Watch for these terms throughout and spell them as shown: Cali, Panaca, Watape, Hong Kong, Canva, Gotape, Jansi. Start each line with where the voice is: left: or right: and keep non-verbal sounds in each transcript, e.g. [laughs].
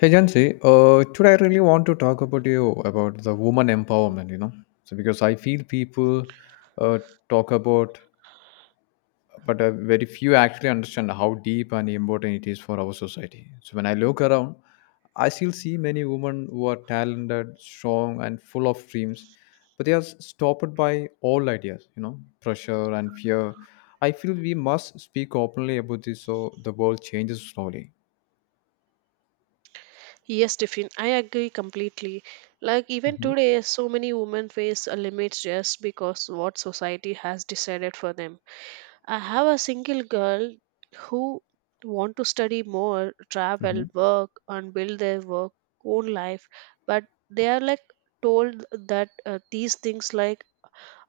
left: Hey Jansi, today I really want to talk about you about the woman empowerment. So because I feel people uh, talk about, but very few actually understand how deep and important it is for our society. So when I look around, I still see many women who are talented, strong, and full of dreams, but they are stopped by all ideas. Pressure and fear. I feel we must speak openly about this so the world changes slowly.
right: Yes, Tiffin, I agree completely. Like even today, so many women face a limits just because what society has decided for them. I have a single girl who want to study more, travel,
left: Mhm.
right: work, and build their work own life, but they are like told that these things like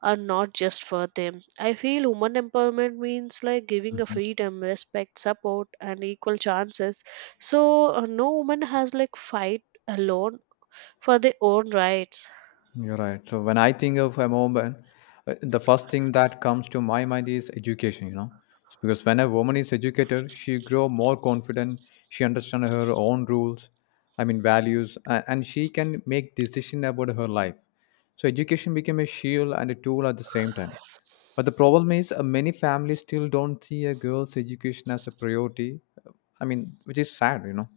right: are not just for them. I feel women empowerment means like giving a freedom, respect, support, and equal chances. So no woman has like fight alone for their own rights.
left: You're right. So when I think of a woman, the first thing that comes to my mind is education. It's because when a woman is educated, she grow more confident, she understand her own rules, I mean values, and she can make decision about her life. So education became a shield and a tool at the same time. But the problem is many families still don't see a girl's education as a priority. uh, I mean, which is sad.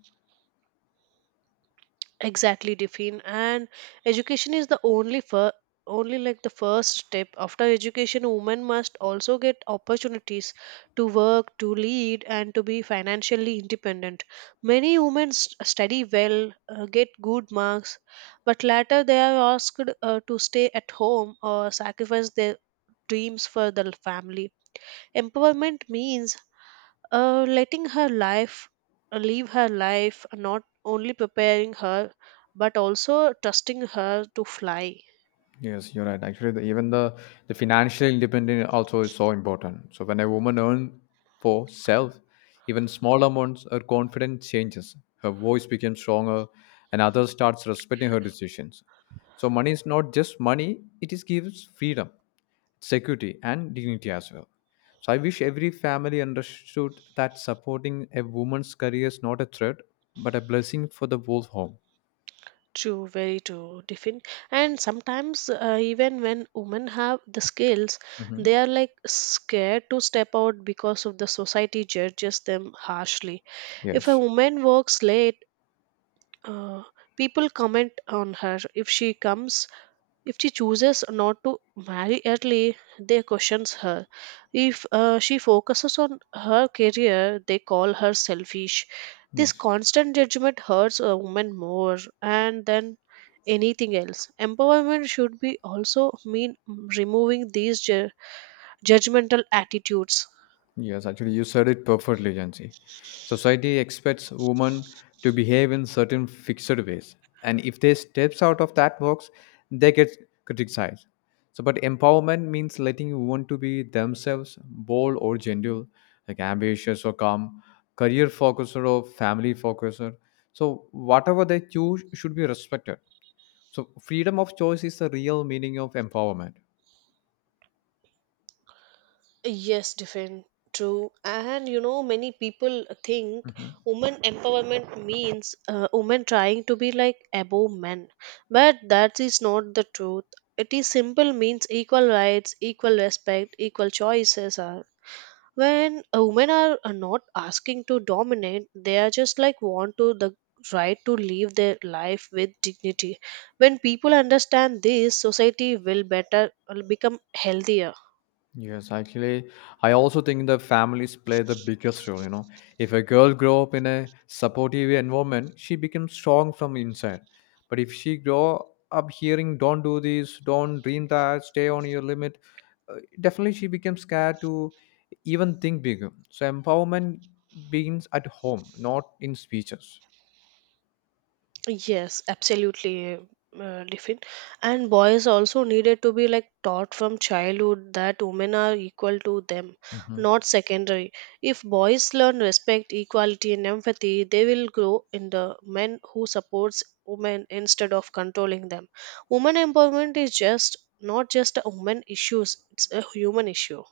right: Exactly, Diffin. And education is the only only like the first step. After education, women must also get opportunities to work, to lead, and to be financially independent. Many women study well, get good marks, but later they are asked to stay at home or sacrifice their dreams for the family. Empowerment means letting her life live her life, not only preparing her but also trusting her to fly.
left: Yes, you're right. Actually, even the financial independence also is so important. So when a woman earns for self, even small amounts, her confidence changes. Her voice becomes stronger, and others starts respecting her decisions. So money is not just money; it is gives freedom, security, and dignity as well. So I wish every family understood that supporting a woman's career is not a threat, but a blessing for the whole home.
right: True, very true, different and sometimes even when women have the skills,
left: Hmm.
right: they are like scared to step out because of the society judges them harshly. If a
left: Yes.
right: woman works late, uh, people comment on her. If she chooses not to marry early, they questions her. If she focuses on her career, they call her selfish. This
left: Yes.
right: constant judgment hurts a woman more and than anything else. Empowerment should be also mean removing these judgmental attitudes.
left: Yes, actually, you said it perfectly, Jansi. Society expects women to behave in certain fixed ways, and if they steps out of that box, they get criticized. So, but empowerment means letting women to be themselves, bold or gentle, like ambitious or calm, career focuser or family focuser. So, whatever they choose should be respected. So, freedom of choice is the real meaning of empowerment.
right: Yes, different. True. And you know, many people think women empowerment means women trying to be like above men. But that is not the truth. It is simple means equal rights, equal respect, equal choices are. When women are not asking to dominate, they are just like want to the right to live their life with dignity. When people understand this, society will better will become healthier.
left: Yes, actually, I also think the families play the biggest role. If a girl grow up in a supportive environment, she becomes strong from inside. But if she grow up hearing "Don't do this," "Don't dream that," "Stay on your limit," definitely she becomes scared to even think bigger. So empowerment begins at home, not in speeches.
right: Yes, absolutely, Diffin. And boys also needed to be like taught from childhood that women are equal to them,
left: Mhm.
right: not secondary. If boys learn respect, equality, and empathy, they will grow in the men who supports women instead of controlling them. Women empowerment is just not just a woman issues; it's a human issue.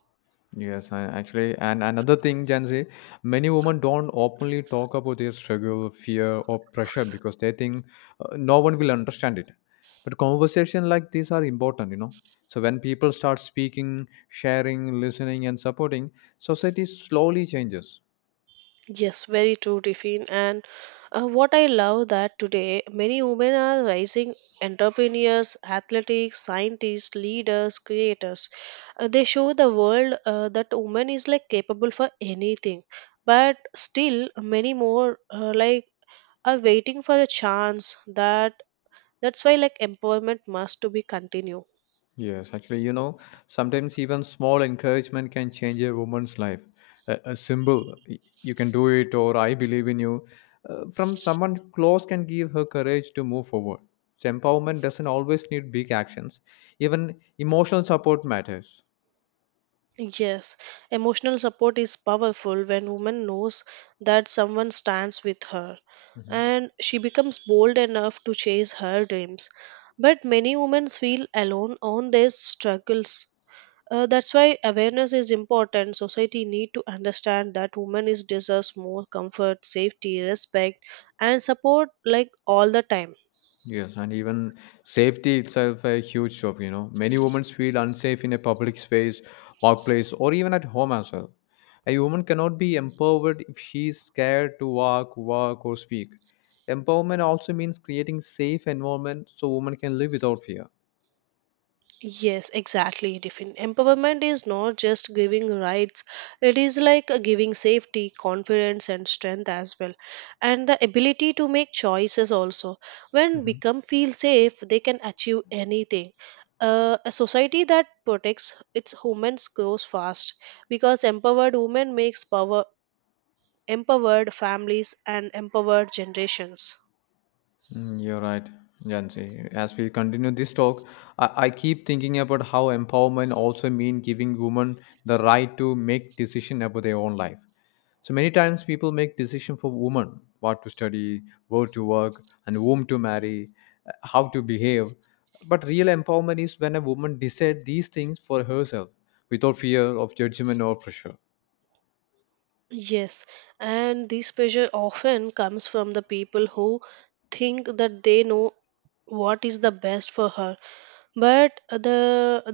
left: Yes, I actually, and another thing, Gen Z, many women don't openly talk about their struggle, fear, or pressure because they think no one will understand it. But conversation like these are important. So when people start speaking, sharing, listening, and supporting, society slowly changes.
right: Yes, very true, Tiffin. And what I love that today many women are rising entrepreneurs, athletics, scientists, leaders, creators. They show the world that woman is like capable for anything. But still, many more like are waiting for a chance. That's why like empowerment must to be continue.
left: Yes, actually, sometimes even small encouragement can change a woman's life. A symbol, you can do it, or I believe in you, from someone close can give her courage to move forward. So, empowerment doesn't always need big actions, even emotional support matters.
right: Yes, emotional support is powerful when woman knows that someone stands with her, and she becomes bold enough to chase her dreams. But many women feel alone on their struggles. That's why awareness is important. Society need to understand that women is deserves more comfort, safety, respect, and support like all the time.
left: Yes, and even safety itself a huge job. Many women feel unsafe in a public space, workplace, or even at home as well. A woman cannot be empowered if she is scared to walk, work, or speak. Empowerment also means creating safe environment so women can live without fear.
right: Yes, exactly, Tiffin. Empowerment is not just giving rights, it is like giving safety, confidence, and strength as well, and the ability to make choices also. When
left: Mm-hmm.
right: become feel safe, they can achieve anything. A society that protects its women grows fast because empowered women makes power empowered families and empowered generations.
left: You're right, Jansi. As we continue this talk, I keep thinking about how empowerment also means giving women the right to make decision about their own life. So many times people make decision for women, what to study, where to work, and whom to marry, how to behave. But real empowerment is when a woman decides these things for herself without fear of judgment or pressure.
right: Yes, and this pressure often comes from the people who think that they know what is the best for her, but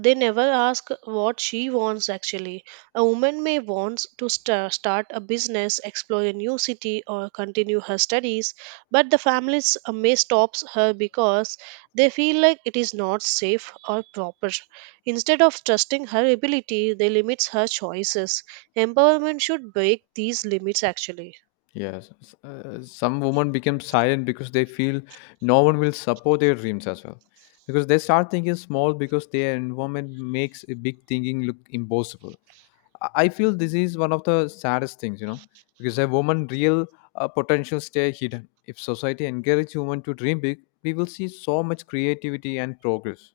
right: they never ask what she wants actually. A woman may wants to start a business, explore a new city, or continue her studies, but the families may stop her because they feel like it is not safe or proper. Instead of trusting her ability, they limits her choices. Empowerment should break these limits actually.
left: Yes, some women become silent because they feel no one will support their dreams as well. Because they start thinking small because their environment makes a big thinking look impossible. I feel this is one of the saddest things, because a woman' real potential stay hidden. If society encourages women to dream big, we will see so much creativity and progress.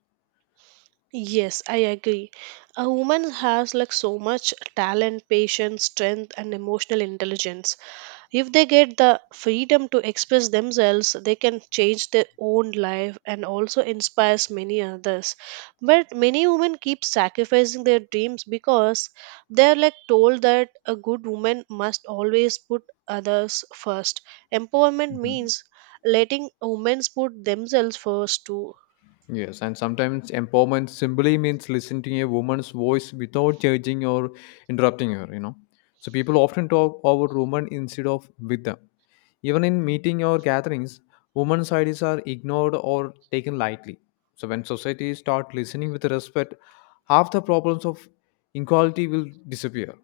right: Yes, I agree. A woman has like so much talent, patience, strength, and emotional intelligence. If they get the freedom to express themselves, they can change their own life and also inspires many others. But many women keep sacrificing their dreams because they're like told that a good woman must always put others first. Empowerment
left: Mhm.
right: means letting women put themselves first too.
left: Yes, and sometimes empowerment simply means listening to a woman's voice without judging or interrupting her. So people often talk over women instead of with them. Even in meeting or gatherings, women's ideas are ignored or taken lightly. So when societies start listening with respect, half the problems of inequality will disappear.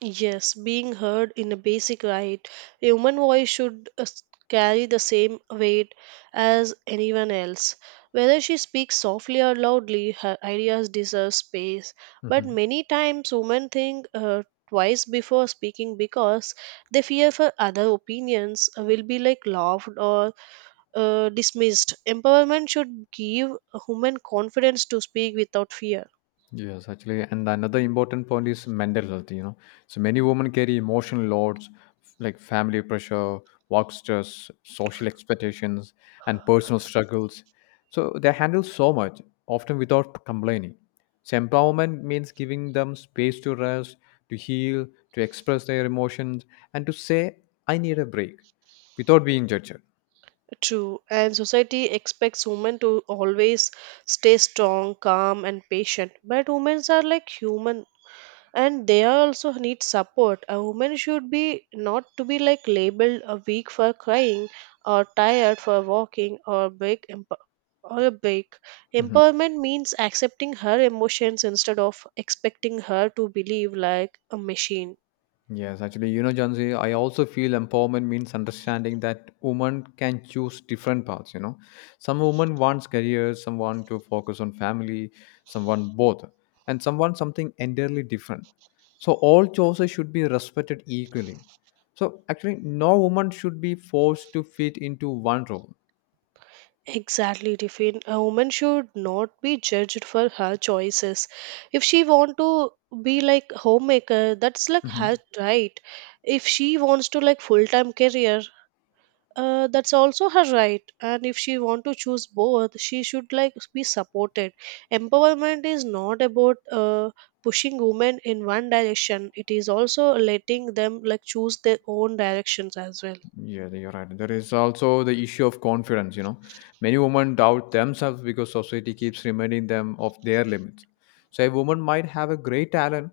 right: Yes, being heard in a basic right, a human voice should carry the same weight as anyone else. Whether she speaks softly or loudly, her ideas deserve space. But
left: Mhm.
right: many times, women think twice before speaking because they fear for other opinions will be like laughed or dismissed. Empowerment should give a woman confidence to speak without fear.
left: Yes, actually, and another important point is mental health. So many women carry emotional loads like family pressure, work stress, social expectations, and personal struggles. So they handle so much, often without complaining. So empowerment means giving them space to rest, to heal, to express their emotions, and to say, "I need a break," without being judged.
right: True, and society expects women to always stay strong, calm, and patient. But women are like human, and they are also need support. A woman should be not to be like labeled a weak for crying, or tired for walking, or or a break.
left: Mm-hmm.
right: Empowerment means accepting her emotions instead of expecting her to believe like a machine.
left: Yes, actually, Jansi, I also feel empowerment means understanding that women can choose different paths. Some women wants careers, someone to focus on family, someone both, and someone something entirely different. So all choices should be respected equally. So actually, no woman should be forced to fit into one role.
right: Exactly, Tiffin. A woman should not be judged for her choices. If she want to be like homemaker, that's like her right. If she wants to like full time career, that's also her right. And if she want to choose both, she should like be supported. Empowerment is not about pushing women in one direction. It is also letting them like choose their own directions as well.
left: Yeah, you're right. There is also the issue of confidence. Many women doubt themselves because society keeps reminding them of their limits. So a woman might have a great talent,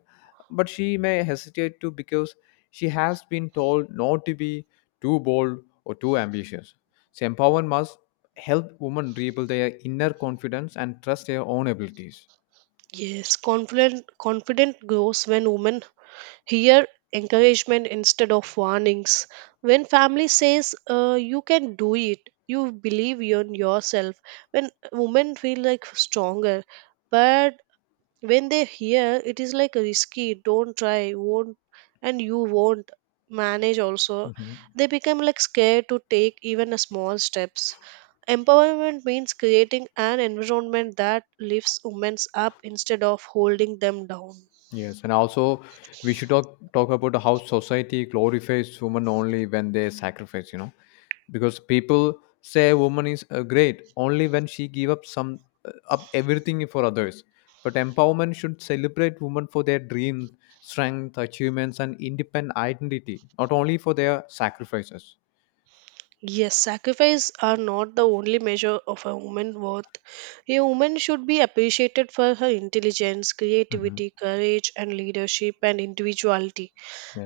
left: but she may hesitate to because she has been told not to be too bold or too ambitious. So empowerment must help women rebuild their inner confidence and trust their own abilities.
right: Yes, confident grows when women here, encouragement instead of warnings. When family says, you can do it, you believe in yourself. When women feel like stronger, but when they hear it is like risky, don't try, won't, and you won't manage also, they become like scared to take even a small steps. Empowerment means creating an environment that lifts women up instead of holding them down.
left: Yes, and also we should talk about how society glorifies women only when they sacrifice, because people say a woman is great only when she give up some up everything for others. But empowerment should celebrate women for their dream, strength, achievements, and independent identity, not only for their sacrifices.
right: Yes, sacrifice are not the only measure of a woman's worth. A woman should be appreciated for her intelligence,
left: Hmm.
right: creativity, courage, and leadership and individuality.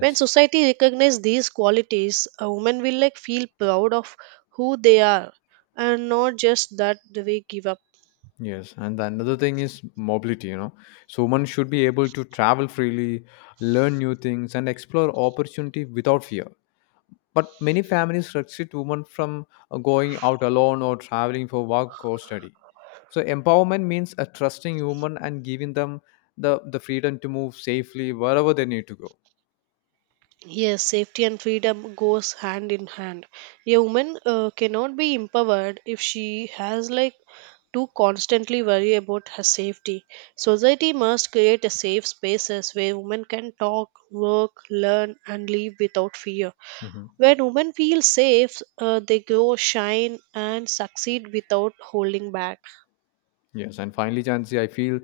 right: When society recognizes these qualities, a woman will like feel proud of who they are and not just that they give up.
left: Yes, and the another thing is mobility. So one should be able to travel freely, learn new things, and explore opportunity without fear. But many families restrict women from going out alone or traveling for work or study. So empowerment means a trusting woman and giving them the freedom to move safely wherever they need to go.
right: Yes, safety and freedom goes hand in hand. A woman cannot be empowered if she has like to constantly worry about her safety. Society must create a safe spaces where women can talk, work, learn, and live without fear.
left: Mhm.
right: When women feel safe, they grow, shine, and succeed without holding back.
left: Yes, and finally, Jansi, I feel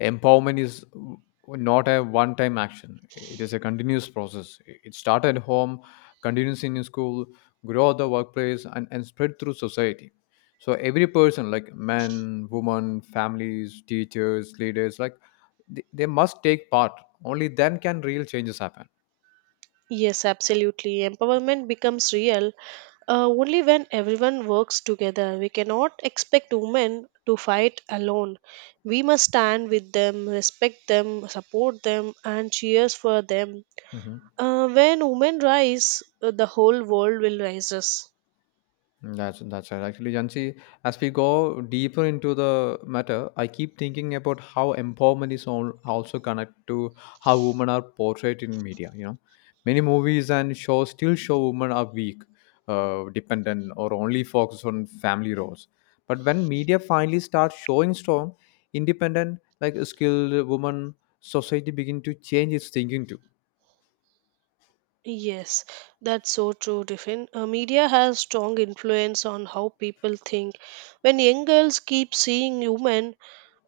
left: empowerment is not a one time action. It is a continuous process. It starts at home, continues in school, grow at the workplace, and spread through society. So every person, like men, women, families, teachers, leaders, like they must take part. Only then can real changes happen.
right: Yes, absolutely. Empowerment becomes real only when everyone works together. We cannot expect women to fight alone. We must stand with them, respect them, support them, and cheers for them.
left: Mm-hmm.
right: When women rise, the whole world will rises.
left: That's right. Actually, Jansi, as we go deeper into the matter, I keep thinking about how empowerment is also connected to how women are portrayed in media. Many movies and shows still show women are weak, dependent, or only focus on family roles. But when media finally starts showing strong, independent, like skilled women, society begin to change its thinking too.
right: Yes, that's so true, Tiffin. Media has strong influence on how people think. When young girls keep seeing women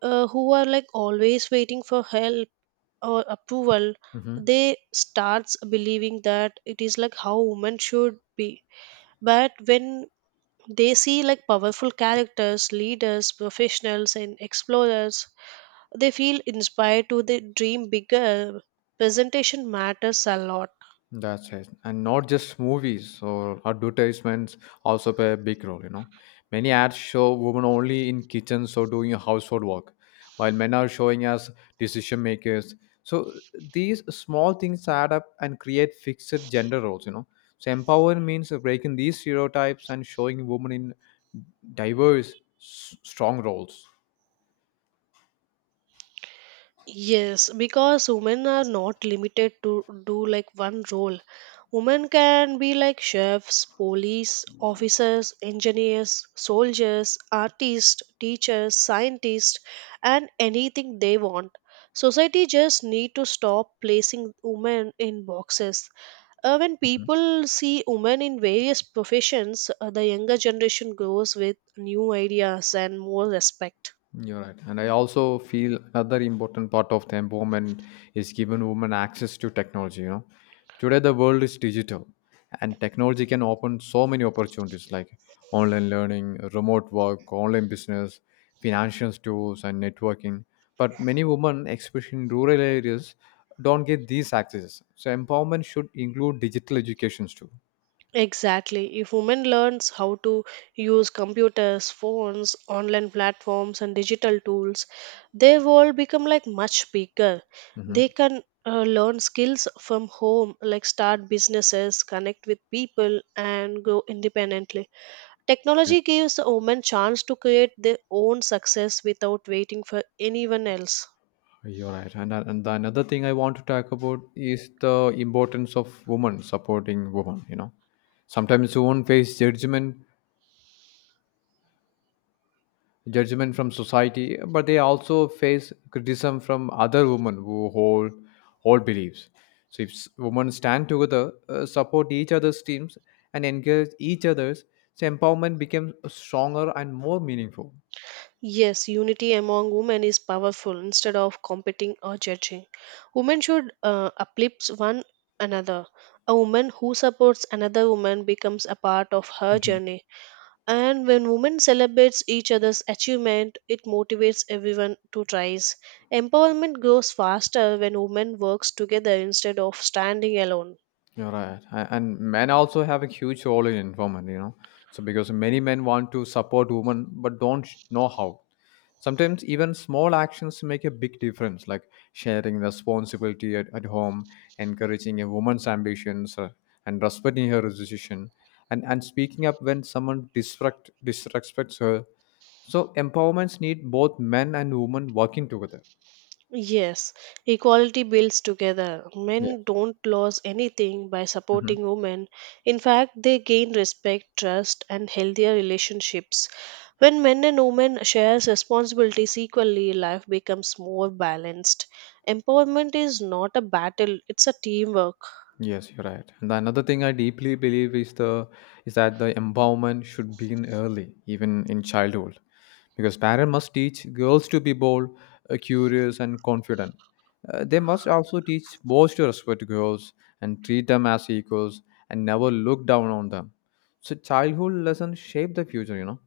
right: who are like always waiting for help or approval,
left: Mm-hmm.
right: they starts believing that it is like how women should be. But when they see like powerful characters, leaders, professionals, and explorers, they feel inspired to they dream bigger. Presentation matters a lot.
left: That's it. And not just movies or advertisements also play a big role. Many ads show women only in kitchens or doing household work, while men are showing as decision makers. So these small things add up and create fixed gender roles. So empowerment means breaking these stereotypes and showing women in diverse, strong roles.
right: Yes, because women are not limited to do like one role. Women can be like chefs, police officers, engineers, soldiers, artists, teachers, scientists, and anything they want. Society just need to stop placing women in boxes. When
left: Hmm.
right: people see women in various professions, the younger generation grows with new ideas and more respect.
left: You're right. And I also feel another important part of the empowerment is giving women access to technology. Today the world is digital, and technology can open so many opportunities like online learning, remote work, online business, financial tools, and networking. But many women, especially in rural areas, don't get these access. So empowerment should include digital educations too.
right: Exactly. If women learns how to use computers, phones, online platforms and digital tools, their world become like much bigger. They
left: Hmm.
right: can learn skills from home like start businesses, connect with people and grow independently.
left: Yes.
right: Technology gives women chance to create their own success without waiting for anyone else.
left: You're right. And the another thing I want to talk about is the importance of women supporting women. Sometimes women face judgment from society, but they also face criticism from other women who hold beliefs. So if women stand together, support each other's teams and engage each other's, so empowerment becomes stronger and more meaningful.
right: Yes, unity among women is powerful instead of competing or judging. Women should uplift one another. A woman who supports another woman becomes a part of her
left: [laughs]
right: journey. And when women celebrates each other's achievement, it motivates everyone to rise. Empowerment grows faster when women works together instead of standing alone.
left: You're right. And men also have a huge role in environment. So because many men want to support women but don't know how. Sometimes even small actions make a big difference, like sharing responsibility at home, encouraging a woman's ambitions, and respecting her decision, and speaking up when someone disrespects her. So empowerments need both men and women working together.
right: Yes, equality builds together.
left: Yeah.
right: Men don't lose anything by
left: Mhm.
right: supporting women. In fact, they gain respect, trust, and healthier relationships. When men and women share responsibilities equally, life becomes more balanced. Empowerment is not a battle, it's a teamwork.
left: Yes, you're right. And another thing I deeply believe is that the empowerment should begin early, even in childhood, because parents must teach girls to be bold, curious, and confident. They must also teach boys to respect girls and treat them as equals and never look down on them. So childhood lessons shape the future.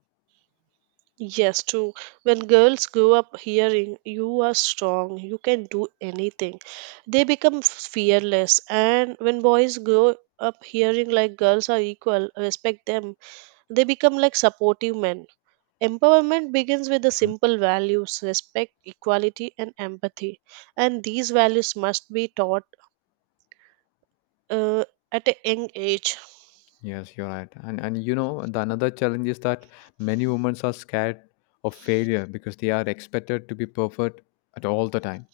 right: Yes, true. When girls grow up hearing you are strong, you can do anything, they become fearless. And when boys grow up hearing like girls are equal, respect them, they become like supportive men. Empowerment begins with the
left: Mhm.
right: simple values respect, equality, and empathy. And these values must be taught uh, at a young age.
left: Yes, you're right. And the another challenge is that many women are scared of failure because they are expected to be perfect at all the time.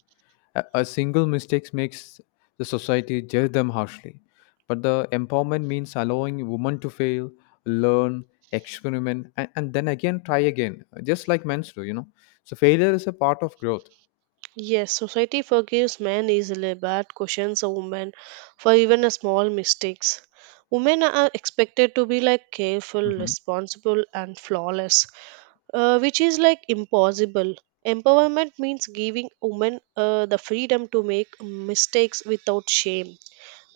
left: A single mistake makes the society judge them harshly. But the empowerment means allowing women to fail, learn, experiment, and then again try again, just like men do, So failure is a part of growth.
right: Yes, society forgives men easily but questions a woman for even a small mistakes. Women are expected to be like careful,
left: Mhm.
right: responsible, and flawless, which is like impossible. Empowerment means giving women the freedom to make mistakes without shame.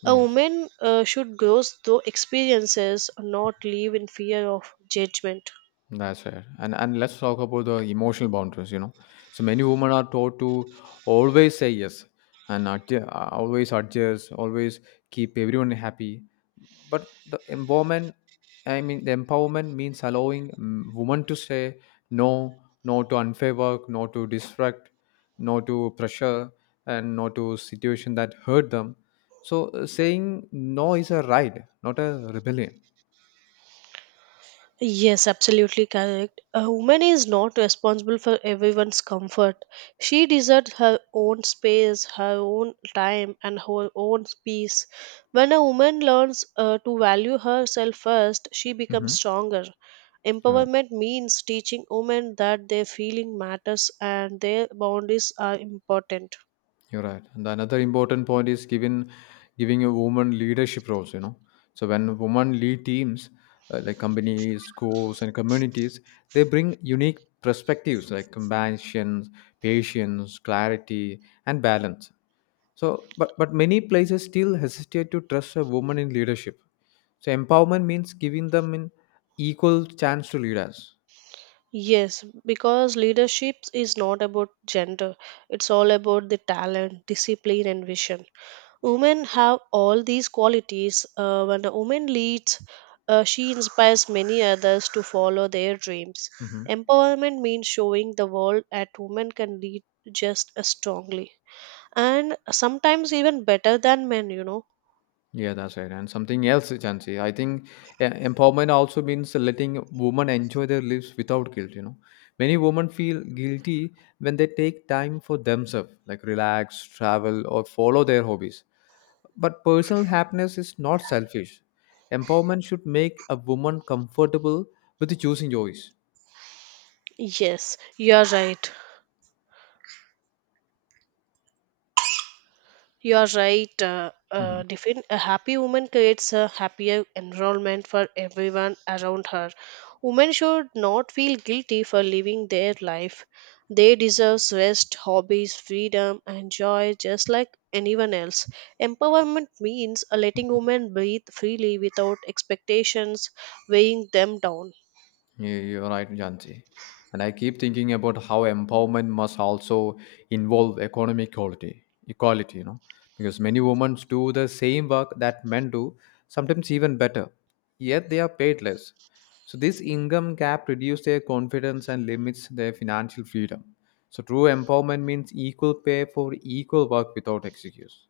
right: A
left: Yes.
right: woman should grow through experiences, not live in fear of judgment.
left: That's right. And let's talk about the emotional boundaries, So many women are taught to always say yes and always adjust, always keep everyone happy. But the empowerment, I mean, the empowerment means allowing women to say no, no to unfair work, no to distract, no to pressure, and no to situation that hurt them. So saying no is a right, not a rebellion.
right: Yes, absolutely correct. A woman is not responsible for everyone's comfort. She deserves her own space, her own time, and her own peace. When a woman learns to value herself first, she becomes
left: Mm-hmm.
right: stronger.
left: Right.
right: Empowerment means teaching women that their feeling matters and their boundaries are important.
left: You're right. And the another important point is given giving a woman leadership roles, So when women lead teams, like companies, schools, and communities, they bring unique perspectives like compassion, patience, clarity, and balance. So, but many places still hesitate to trust a woman in leadership. So empowerment means giving them an equal chance to lead us.
right: Yes, because leadership is not about gender, it's all about the talent, discipline, and vision. Women have all these qualities. When a woman leads, she inspires many others to follow their dreams.
left: Mhm.
right: Empowerment means showing the world that women can lead just as strongly and sometimes even better than men.
left: Yeah, that's right. And something else, Jansi, I think empowerment also means letting women enjoy their lives without guilt. Many women feel guilty when they take time for themselves, like relax, travel, or follow their hobbies. But personal happiness is not selfish. Empowerment should make a woman comfortable with choosing joys.
right: Yes, you are right. You are right.
left: Mhm.
right: A happy woman creates a happier environment for everyone around her. Women should not feel guilty for living their life. They deserve rest, hobbies, freedom, and joy just like anyone else. Empowerment means letting women breathe freely without expectations weighing them down.
left: Yeah, you're right, Jansi. And I keep thinking about how empowerment must also involve economic equality, equality, because many women do the same work that men do, sometimes even better, yet they are paid less. So this income gap reduces their confidence and limits their financial freedom. So true empowerment means equal pay for equal work without excuse.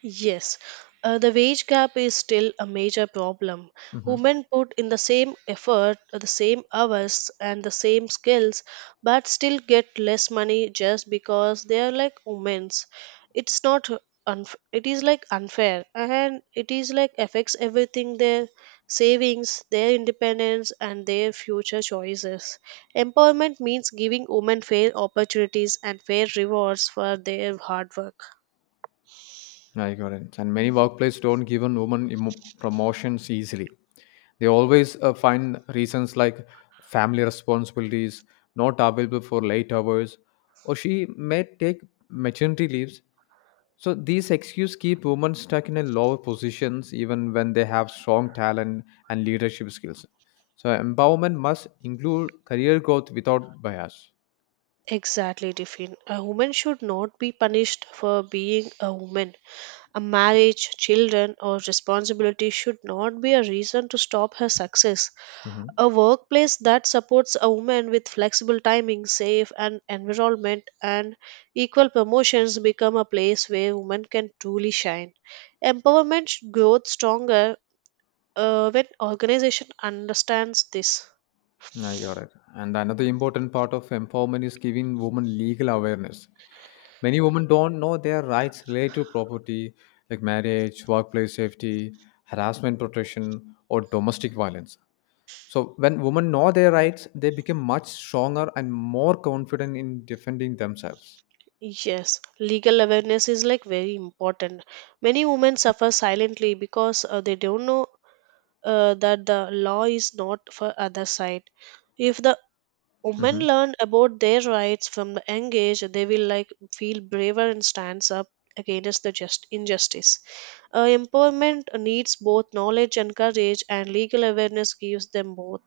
right: Yes, the wage gap is still a major problem.
left: Mhm.
right: Women put in the same effort, the same hours, and the same skills, but still get less money just because they are like women's. It's not unf- it is like unfair, and it is like affects everything their savings, their independence, and their future choices. Empowerment means giving women fair opportunities and fair rewards for their hard work.
left: I got it. And many workplaces don't give women promotions easily. They always find reasons like family responsibilities, not available for late hours, or she may take maternity leaves. So these excuses keep women stuck in a lower positions even when they have strong talent and leadership skills. So empowerment must include career growth without bias.
right: Exactly, Tiffin. A woman should not be punished for being a woman. A marriage, children, or responsibility should not be a reason to stop her success.
left: Mhm.
right: A workplace that supports a woman with flexible timing, safe and environment, and equal promotions become a place where women can truly shine. Empowerment grows stronger when organization understands this.
left: I got it. And another important part of empowerment is giving women legal awareness. Many women don't know their rights related to property, like marriage, workplace safety, harassment protection, or domestic violence. So, when women know their rights, they become much stronger and more confident in defending themselves.
right: Yes, legal awareness is like very important. Many women suffer silently because they don't know that the law is not for other side. If the women
left: Mhm.
right: learn about their rights from the young age, they will like feel braver and stands up against the just injustice. Empowerment needs both knowledge and courage, and legal awareness gives them both.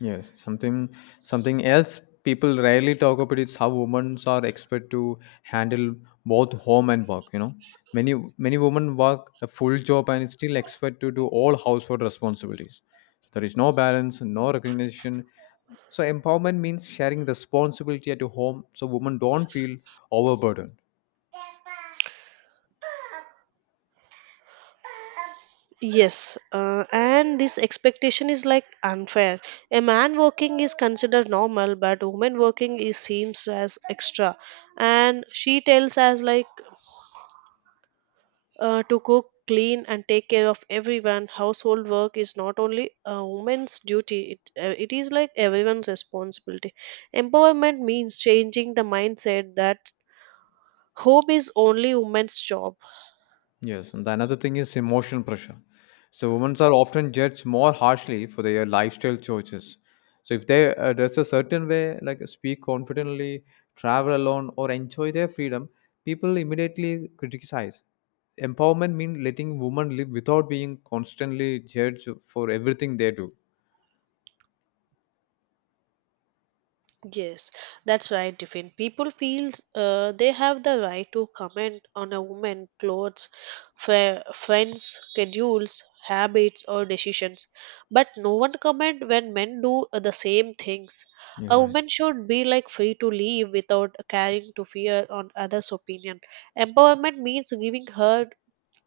left: Yes, something else people rarely talk about is how women are expected to handle both home and work. Many women work a full job and still expect to do all household responsibilities. So there is no balance, no recognition. So empowerment means sharing responsibility at home, so women don't feel overburdened.
right: Yes, and this expectation is like unfair. A man working is considered normal, but woman working is seems as extra. And she tells us like to cook, clean, and take care of everyone. Household work is not only a woman's duty; it is like everyone's responsibility. Empowerment means changing the mindset that home is only woman's job.
left: Yes, and the another thing is emotional pressure. So women are often judged more harshly for their lifestyle choices. So if they dress a certain way, like speak confidently, travel alone, or enjoy their freedom, people immediately criticize. Empowerment means letting women live without being constantly judged for everything they do.
right: Yes, that's right, Tiffin. People feel they have the right to comment on a woman's clothes, friends, schedules, habits, or decisions. But no one comment when men do the same things.
left: You're
right: A
left: right.
right: woman should be like free to leave without caring to fear on others' opinion. Empowerment means giving her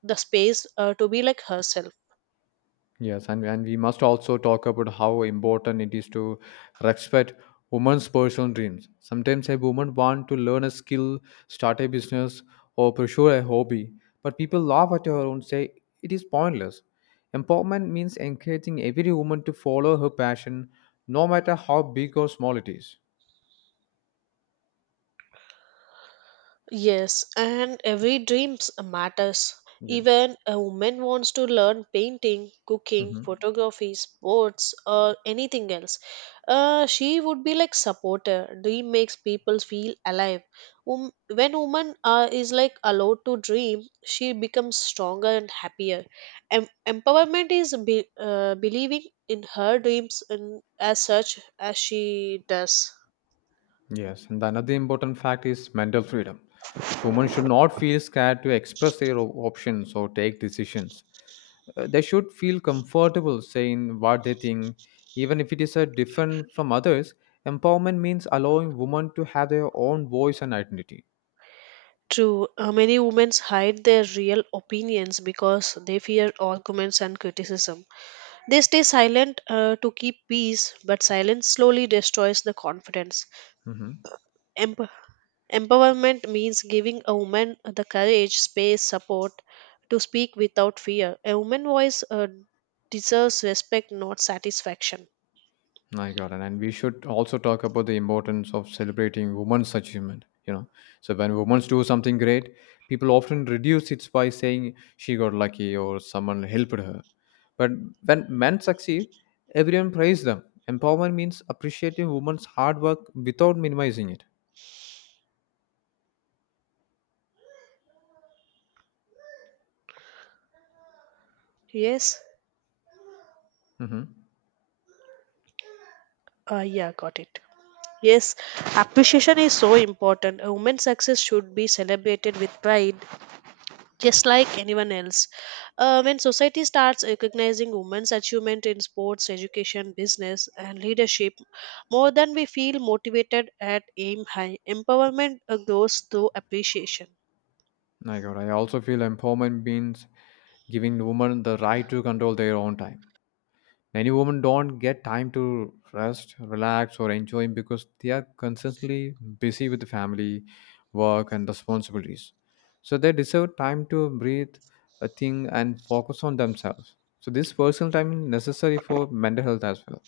right: the space to be like herself.
left: Yes, and we must also talk about how important it is to respect women's personal dreams. Sometimes a woman wants to learn a skill, start a business, or pursue a hobby, but people laugh at her and say it is pointless. Empowerment means encouraging every woman to follow her passion, no matter how big or small it is.
right: Yes, and every dreams matters.
left: Yes.
right: Even a woman wants to learn painting, cooking,
left: Hmm.
right: photography, sports, or anything else. She would be like supporter. Dream makes people feel alive. When woman is like allowed to dream, she becomes stronger and happier. Empowerment is believing in her dreams and as such as she does.
left: Yes, and another important fact is mental freedom. So women should not feel scared to express their options or take decisions. They should feel comfortable saying what they think, even if it is different from others. Empowerment means allowing women to have their own voice and identity.
right: True, many women hide their real opinions because they fear arguments and criticism. They stay silent to keep peace, but silence slowly destroys the confidence.
left: Hmm.
right: Emp- Empowerment means giving a woman the courage, space, support to speak without fear. A woman's voice deserves respect, not satisfaction.
left: My God, and we should also talk about the importance of celebrating women's achievement. So when women do something great, people often reduce it by saying she got lucky or someone helped her. But when men succeed, everyone praises them. Empowerment means appreciating women's hard work without minimizing it.
right: Yes?
left: Mhm.
right: Yeah, got it. Yes, appreciation is so important. A woman's success should be celebrated with pride just like anyone else. When society starts recognizing women's achievement in sports, education, business, and leadership, more than we feel motivated at aim high, empowerment grows through appreciation.
left: I got. I also feel empowerment means giving women the right to control their own time. Many women don't get time to rest, relax, or enjoy because they are constantly busy with family, work, and responsibilities. So they deserve time to breathe, a thing, and focus on themselves. So this personal time is necessary for mental health as well.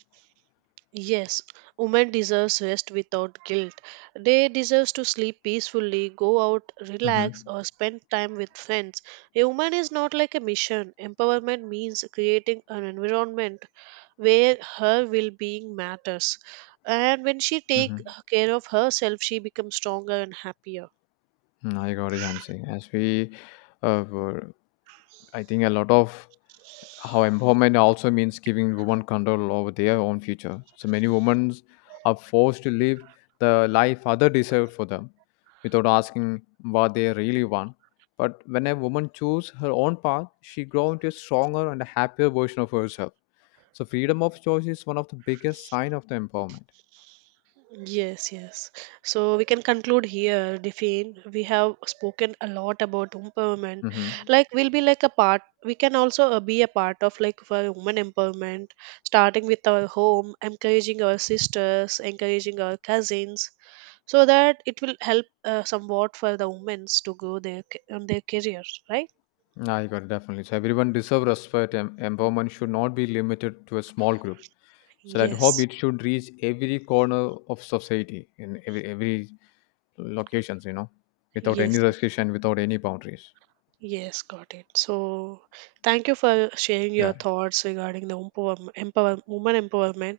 right: Yes, women deserves rest without guilt. They deserves to sleep peacefully, go out,
left: Mm-hmm.
right: relax, or spend time with friends. A woman is not like a mission. Empowerment means creating an environment where her well-being matters. And when she take
left: Mm-hmm.
right: care of herself, she becomes stronger and happier.
left: Mm, I got it, Jansi. As we were I think a lot of how empowerment also means giving women control over their own future. So many women are forced to live the life other deserve for them without asking what they really want. But when a woman chooses her own path, she grows into a stronger and a happier version of herself. So freedom of choice is one of the biggest sign of the empowerment.
right: Yes, yes. So we can conclude here, Define. We have spoken a lot about empowerment.
left: Mm-hmm.
right: Like we'll be like a part. We can also be a part of like for women empowerment, starting with our home, encouraging our sisters, encouraging our cousins, so that it will help somewhat for the women to grow their on their career, right?
left: I got it, definitely. So everyone deserve respect. Empowerment should not be limited to a small group. So that hope
right: Yes,
left: it should reach every corner of society in every locations, without
right: yes,
left: any
right: yes,
left: restriction, without any boundaries.
right: yes, got it. So, thank you for sharing your
left: Yeah.
right: thoughts regarding the woman empowerment.